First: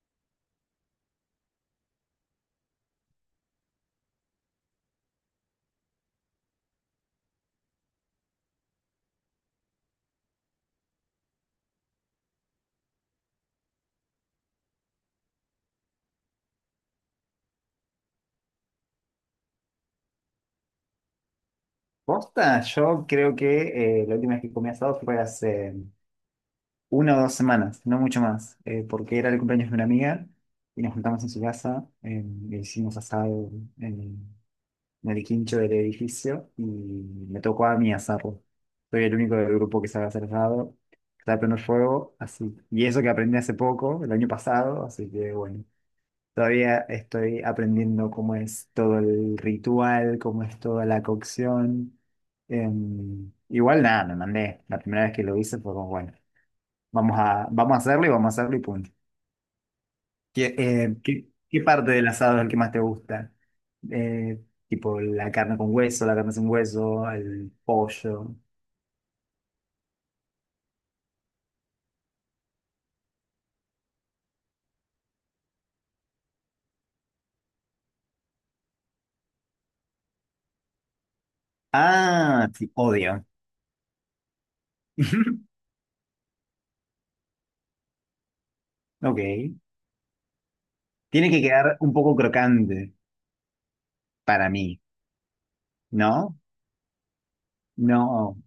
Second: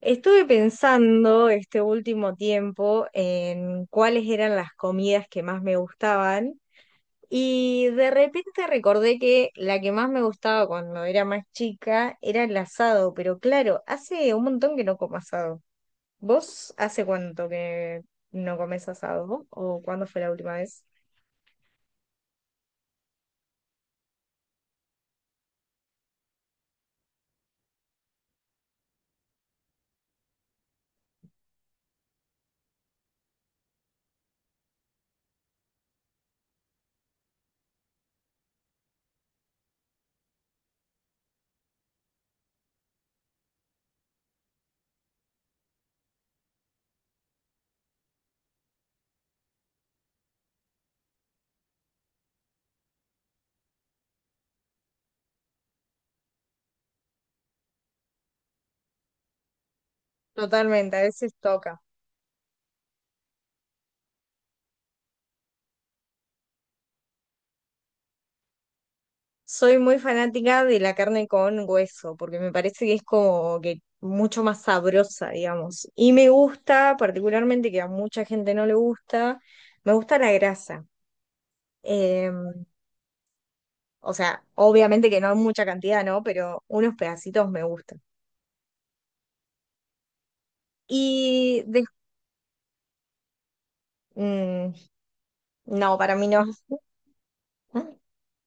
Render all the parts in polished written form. Estuve pensando este último tiempo en cuáles eran las comidas que más me gustaban y de repente recordé que la que más me gustaba cuando era más chica era el asado, pero claro, hace un montón que no como asado. ¿Vos hace cuánto que no comes asado o cuándo fue la última vez? Posta, yo creo que la última vez que comí asado fue hace una o dos semanas, no mucho más, porque era el cumpleaños de una amiga y nos juntamos en su casa, e hicimos asado en, en el quincho del edificio y me tocó a mí asarlo. Soy el único del grupo que sabe hacer asado, que sabe prender fuego, así. Y eso que aprendí hace poco, el año pasado, así que bueno. Todavía estoy aprendiendo cómo es todo el ritual, cómo es toda la cocción. Igual nada, me mandé. La primera vez que lo hice fue como, bueno, vamos a hacerlo y vamos a hacerlo y punto. ¿Qué, eh, Totalmente, a qué, veces qué toca. parte del asado es el que más te gusta? Eh, Tipo la carne con hueso, la carne sin hueso, el pollo. Soy muy fanática de la carne con hueso, porque me parece que es como que mucho más sabrosa, digamos. Y me gusta, particularmente, que a mucha gente no le gusta, me gusta la grasa. Eh, Ah, sí, odio. o sea, obviamente que no en mucha cantidad, ¿no? Pero unos pedacitos me gustan. Ok. Tiene que Y quedar de- un poco crocante para mm, mí, no, para mí ¿no? no. No,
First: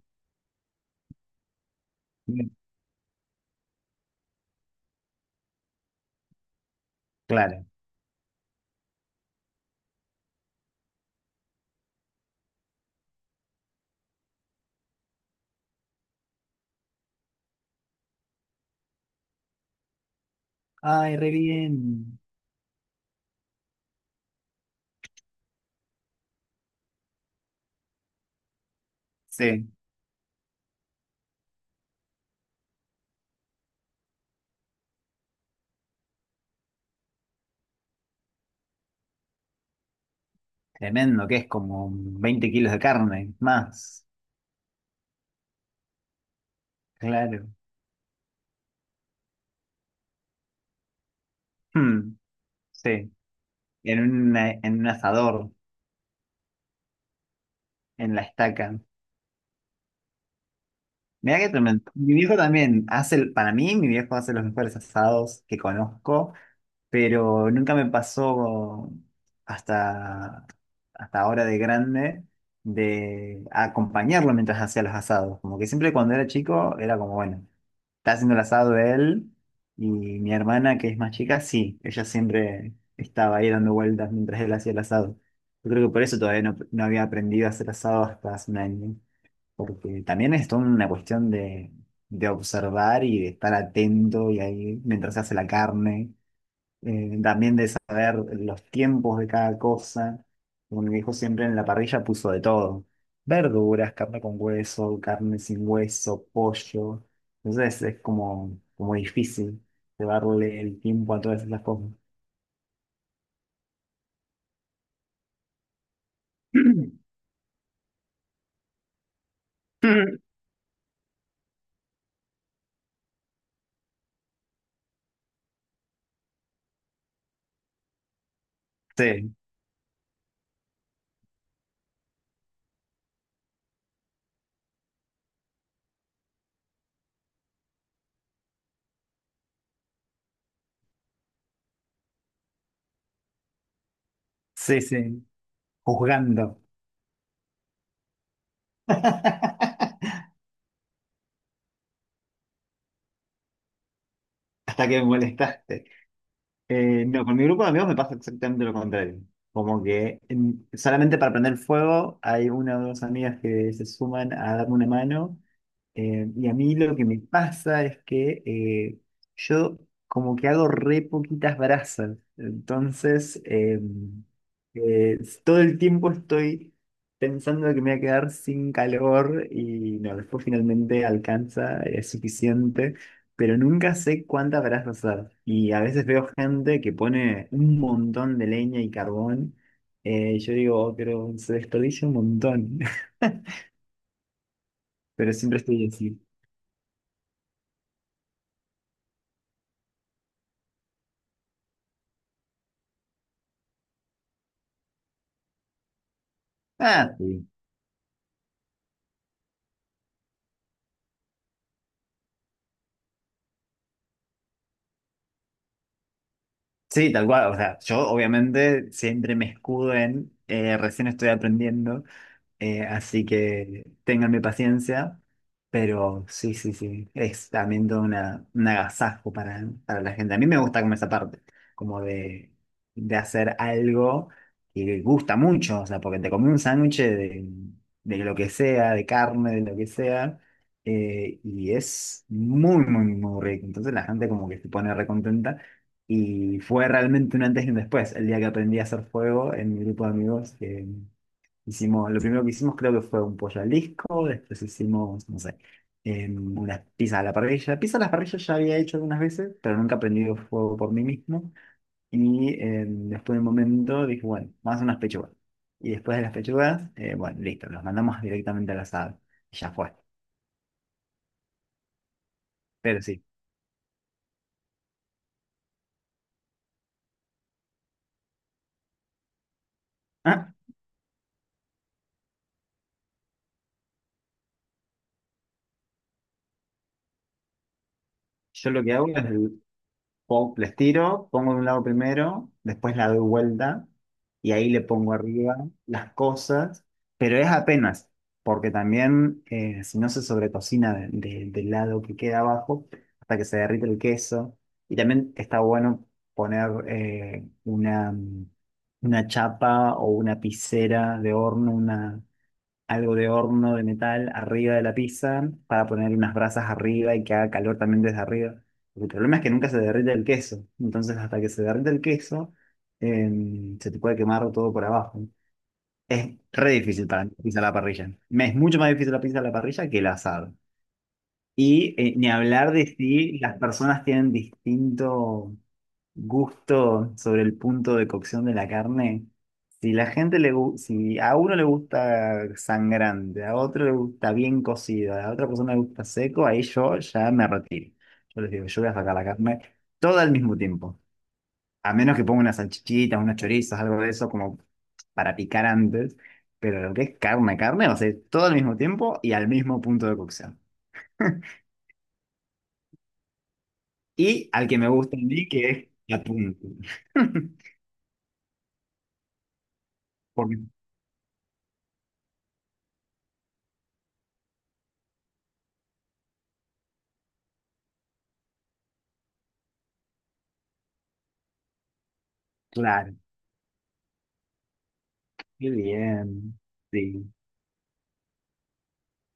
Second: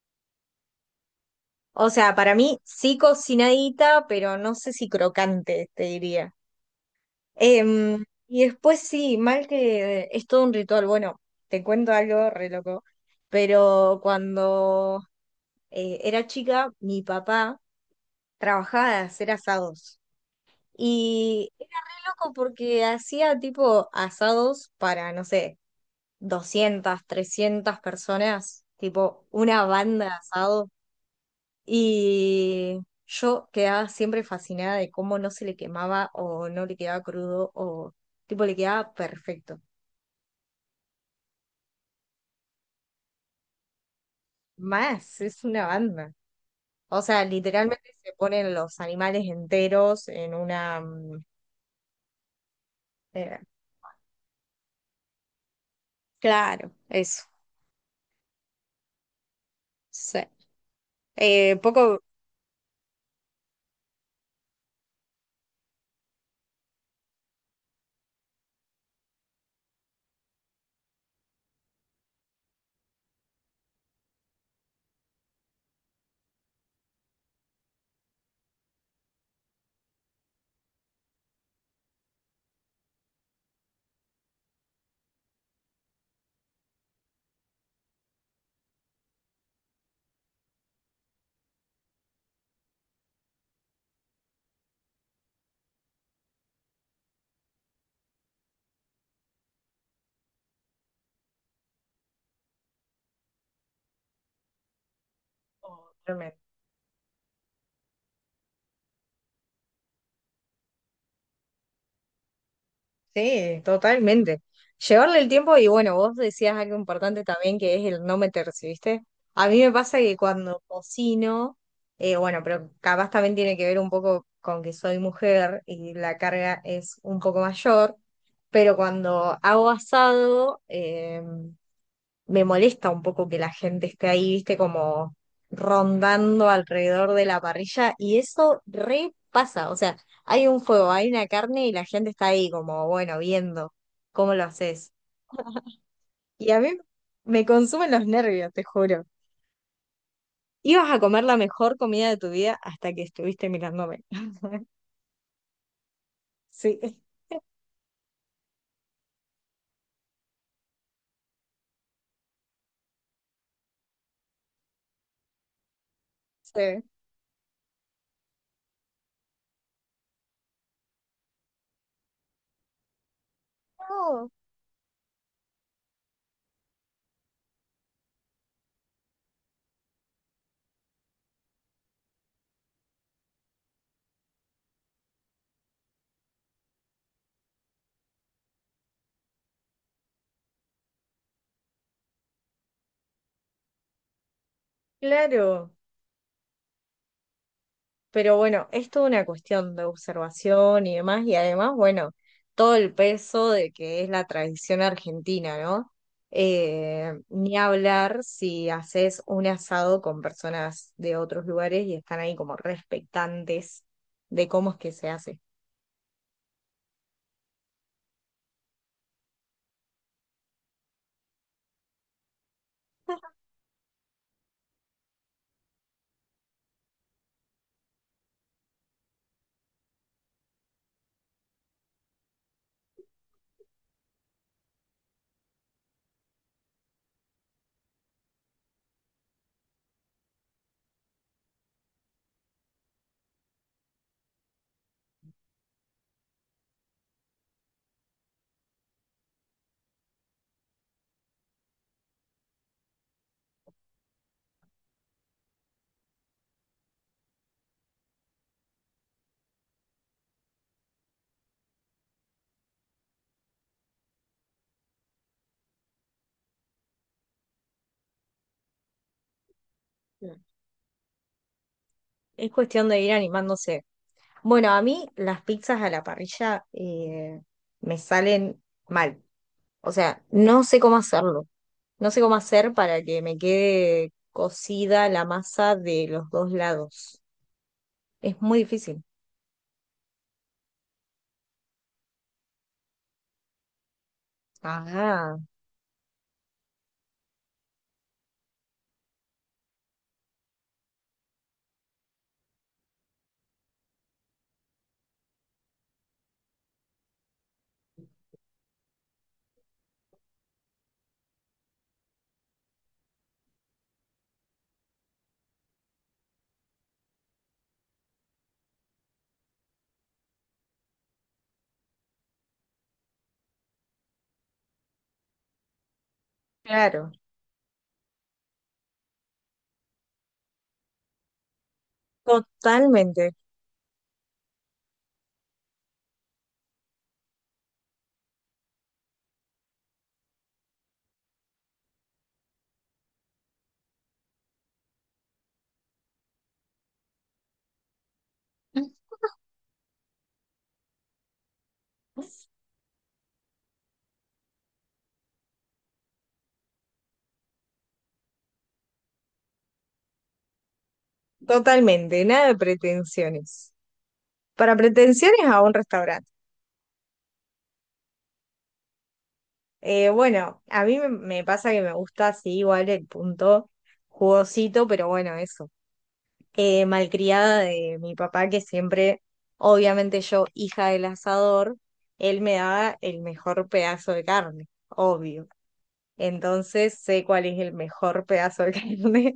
O sea, para mí sí cocinadita, pero no sé si crocante, te diría. claro. Y después sí, mal que es todo un ritual. Bueno, te cuento algo re loco, pero cuando era chica, mi papá trabajaba de hacer asados. Ay, re Y era bien. re loco porque hacía tipo asados para, no sé, 200, 300 personas, tipo una Sí, banda de asado. Y yo quedaba siempre fascinada de cómo no se le quemaba o no le quedaba crudo o tipo le quedaba perfecto. tremendo, que es como 20 kilos de carne, más. Más, es una banda. O sea, Claro. literalmente se ponen los animales enteros en una... Hmm, sí, eh, en, un, en un asador, Claro, eso. en la estaca. Sí. Mirá que tremendo. Poco. Mi viejo también hace, para mí, mi viejo hace los mejores asados que conozco. Pero nunca me pasó hasta, hasta ahora de grande de acompañarlo mientras hacía los asados. Como que siempre cuando era chico era como, bueno, está haciendo el asado él y mi hermana que es más chica, sí, ella siempre estaba ahí dando vueltas mientras él hacía el asado. Yo creo que por eso todavía no había aprendido a hacer asado hasta hace un año, porque también es toda una cuestión de observar y de estar atento y ahí mientras se hace la carne también de saber los tiempos de cada cosa. Como mi viejo siempre en la parrilla puso de todo. Verduras, carne con hueso, carne sin hueso, Totalmente. pollo. Entonces es como difícil llevarle el tiempo a todas esas cosas. Sí, totalmente. Llevarle el tiempo y bueno, vos decías algo importante también que es el no meterse, ¿viste? A mí me pasa que cuando cocino, bueno, pero capaz también tiene que ver un poco con que soy mujer y la carga es un poco mayor, pero Sí, cuando hago asado, me molesta un poco que la gente esté ahí, viste, como rondando alrededor de la parrilla y eso repasa, o sea, hay un fuego, hay una carne y la gente está ahí como, bueno, viendo cómo lo sí, haces. sí, Y a juzgando. mí me consumen los nervios, te juro. Hasta Ibas a comer la mejor comida de tu vida hasta que estuviste mirándome. que me molestaste. Sí, No, con mi grupo de amigos me pasa exactamente lo contrario. Como que solamente para prender fuego hay una o dos amigas que se suman a darme una mano. Y a mí sí. lo que me pasa es que yo como que hago re poquitas brasas, entonces No, todo el tiempo estoy pensando que me voy a quedar sin calor y no, después finalmente alcanza, es suficiente, pero nunca sé cuántas brasas usar. Y a veces veo gente que pone un montón de leña y carbón, y yo digo, "Oh, pero se desperdicia un montón". Pero siempre claro. estoy así. Pero bueno, es toda una cuestión de observación y demás, y además, bueno, todo el peso de que es la tradición argentina, ¿no? Ah, sí. Ni hablar si haces un asado con personas de otros lugares y están ahí como respectantes de cómo es que se hace. Sí, tal cual. O sea, yo obviamente siempre me escudo en recién estoy aprendiendo. Así que ténganme paciencia, pero sí, sí, sí, es también todo una, un agasajo para la gente. A mí me gusta como esa parte, como de hacer algo que gusta mucho, o sea, porque te comí un sándwich de lo que sea, de carne, de lo que sea, y es muy, muy, muy rico. Entonces la gente como que se pone recontenta. Y fue realmente un antes y un después, el día que aprendí a hacer fuego en mi grupo de amigos, que hicimos, lo primero que hicimos creo que fue un pollo al disco, después hicimos, no sé, unas pizzas a la parrilla. Pizza a la parrilla ya había hecho algunas veces, pero nunca prendido fuego por mí mismo. Y después de un momento dije, bueno, vamos a hacer unas pechugas. Y después de las pechugas, bueno, listo, los mandamos directamente al asado. Y ya fue. Mm. Es cuestión de Pero ir sí. animándose. Bueno, a mí las pizzas a la parrilla me salen mal. O sea, Ah, no sé cómo hacerlo. No sé cómo hacer para que me quede cocida la masa de los dos lados. Es muy yo lo que difícil. hago es les tiro, pongo de un lado primero, después la doy vuelta y ahí le pongo Ah, arriba las cosas, pero es apenas, porque también si no se sobrecocina del lado que queda abajo hasta que se derrite el queso. Y también está bueno poner una chapa o una picera de horno, una algo de horno de metal arriba de la pizza para poner unas brasas arriba y que haga calor también desde arriba. Porque el problema es que nunca se derrite el queso. Entonces, hasta que se derrite el queso, se te puede quemar todo por abajo. Es re difícil claro. para mí la pizza a la parrilla. Me es mucho más difícil la pizza a la parrilla que el asado. Y ni hablar de Totalmente. si las personas tienen distinto gusto sobre el punto de cocción de la carne. Si la gente le gu- si a uno le gusta sangrante, a otro le gusta bien cocido, a otra persona le gusta seco, ahí yo ya me retiro. Yo les digo, yo voy a sacar la carne toda al mismo tiempo. A menos que ponga unas salchichitas, unos chorizos, algo de eso como para picar antes. Pero lo que es carne, carne, va a ser todo al mismo tiempo y al mismo punto de cocción. Totalmente. Nada de pretensiones. Y al Para que me gusta a pretensiones mí, a que un es la restaurante. punta. Porque, Bueno, a mí me pasa que me gusta así igual el punto jugosito, pero bueno, eso. Eh, malcriada de mi papá, que siempre, obviamente yo, hija del asador, él me daba claro. el mejor pedazo de carne, obvio. Muy bien. Entonces sé Sí. cuál es el mejor pedazo de carne.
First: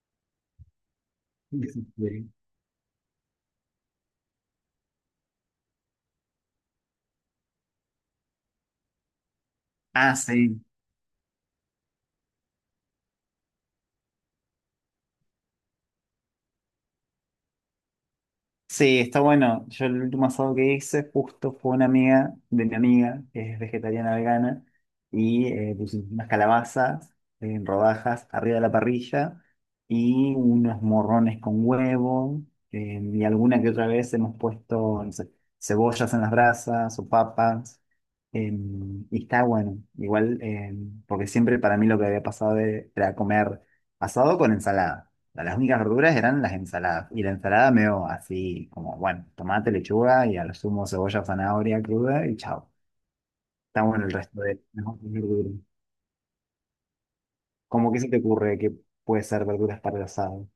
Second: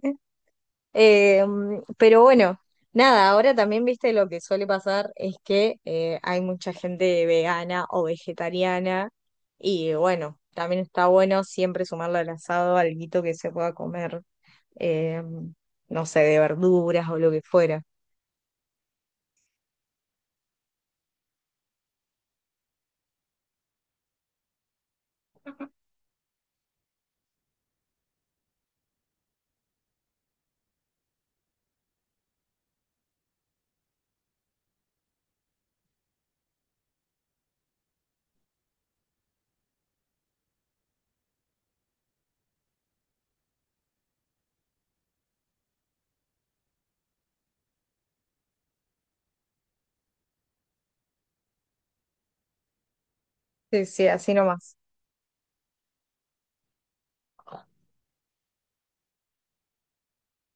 Eh, Sí. pero bueno, Nada, ahora también, viste, lo que suele pasar es que hay mucha gente vegana o vegetariana y Ah, bueno, sí. también está bueno siempre sumarle al asado alguito que se pueda comer, eh, no sé, de verduras o lo que fuera. Sí, está bueno. Yo el último asado que hice justo fue una amiga de mi amiga, que es vegetariana vegana, y pusimos unas calabazas en rodajas arriba de la parrilla y unos morrones con huevo, y alguna que otra vez hemos puesto, no sé, cebollas en las brasas o papas, eh, y está bueno. Igual, porque siempre para mí lo que había pasado era comer asado con ensalada sea, las únicas verduras eran las ensaladas. Y la ensalada medio así, como, bueno, tomate, lechuga y a lo sumo cebolla, zanahoria cruda y chao. Está Sí, bueno sí, el así resto de nomás. las otras verduras. ¿Cómo que se te ocurre que puede ser verduras para el asado?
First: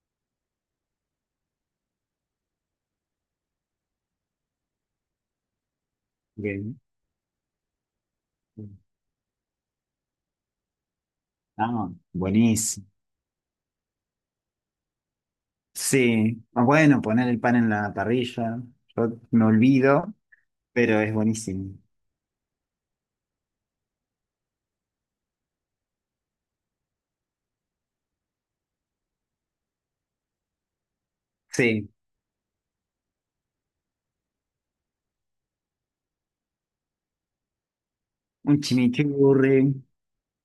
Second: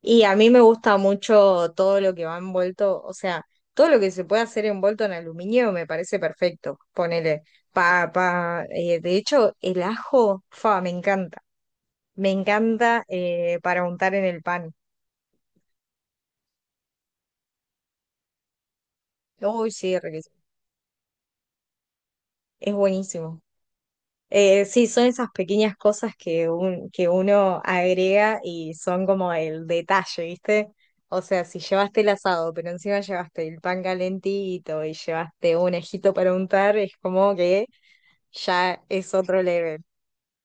Y a mí me gusta mucho todo lo que va envuelto, o sea, todo lo que se puede hacer envuelto en aluminio me parece perfecto. Bien. Ponele papa, de hecho, el ajo, fa, me encanta. Ah, Me buenísimo. encanta para untar en el pan. Sí. Ah, bueno, poner el pan en la parrilla. Yo me Uy, sí, olvido, riquísimo. pero es buenísimo. Es buenísimo. Sí, son esas pequeñas cosas que, que uno agrega y son como el detalle, ¿viste? O sea, si Sí. llevaste el asado, pero encima llevaste el pan calentito y llevaste un ejito para untar, es como que Un ya es otro chimichurri. level.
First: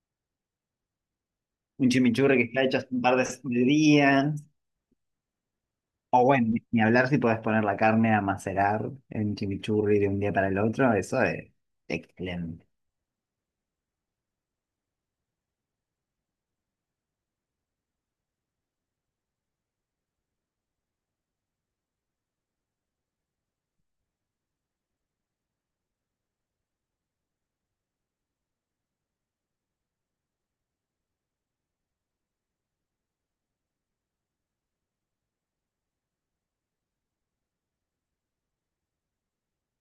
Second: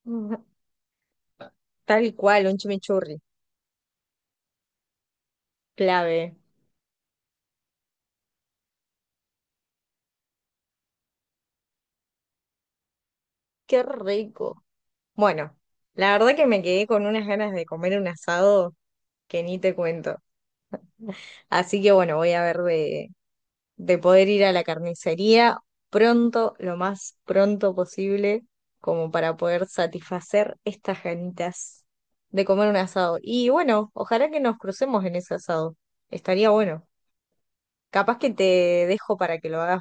Ujú. Un Tal chimichurri que cual, un está hecho hace un par chimichurri, de días. O clave. bueno, ni hablar si podés poner la carne a macerar en chimichurri de un día para el otro, eso es excelente. Qué rico. Bueno, la verdad que me quedé con unas ganas de comer un asado que ni te cuento. Así que bueno, voy a ver de poder ir a la carnicería pronto, lo más pronto posible, como para poder satisfacer estas ganitas de comer un asado. Y bueno, ojalá que nos crucemos en ese asado. Estaría bueno. Capaz que te dejo para que lo hagas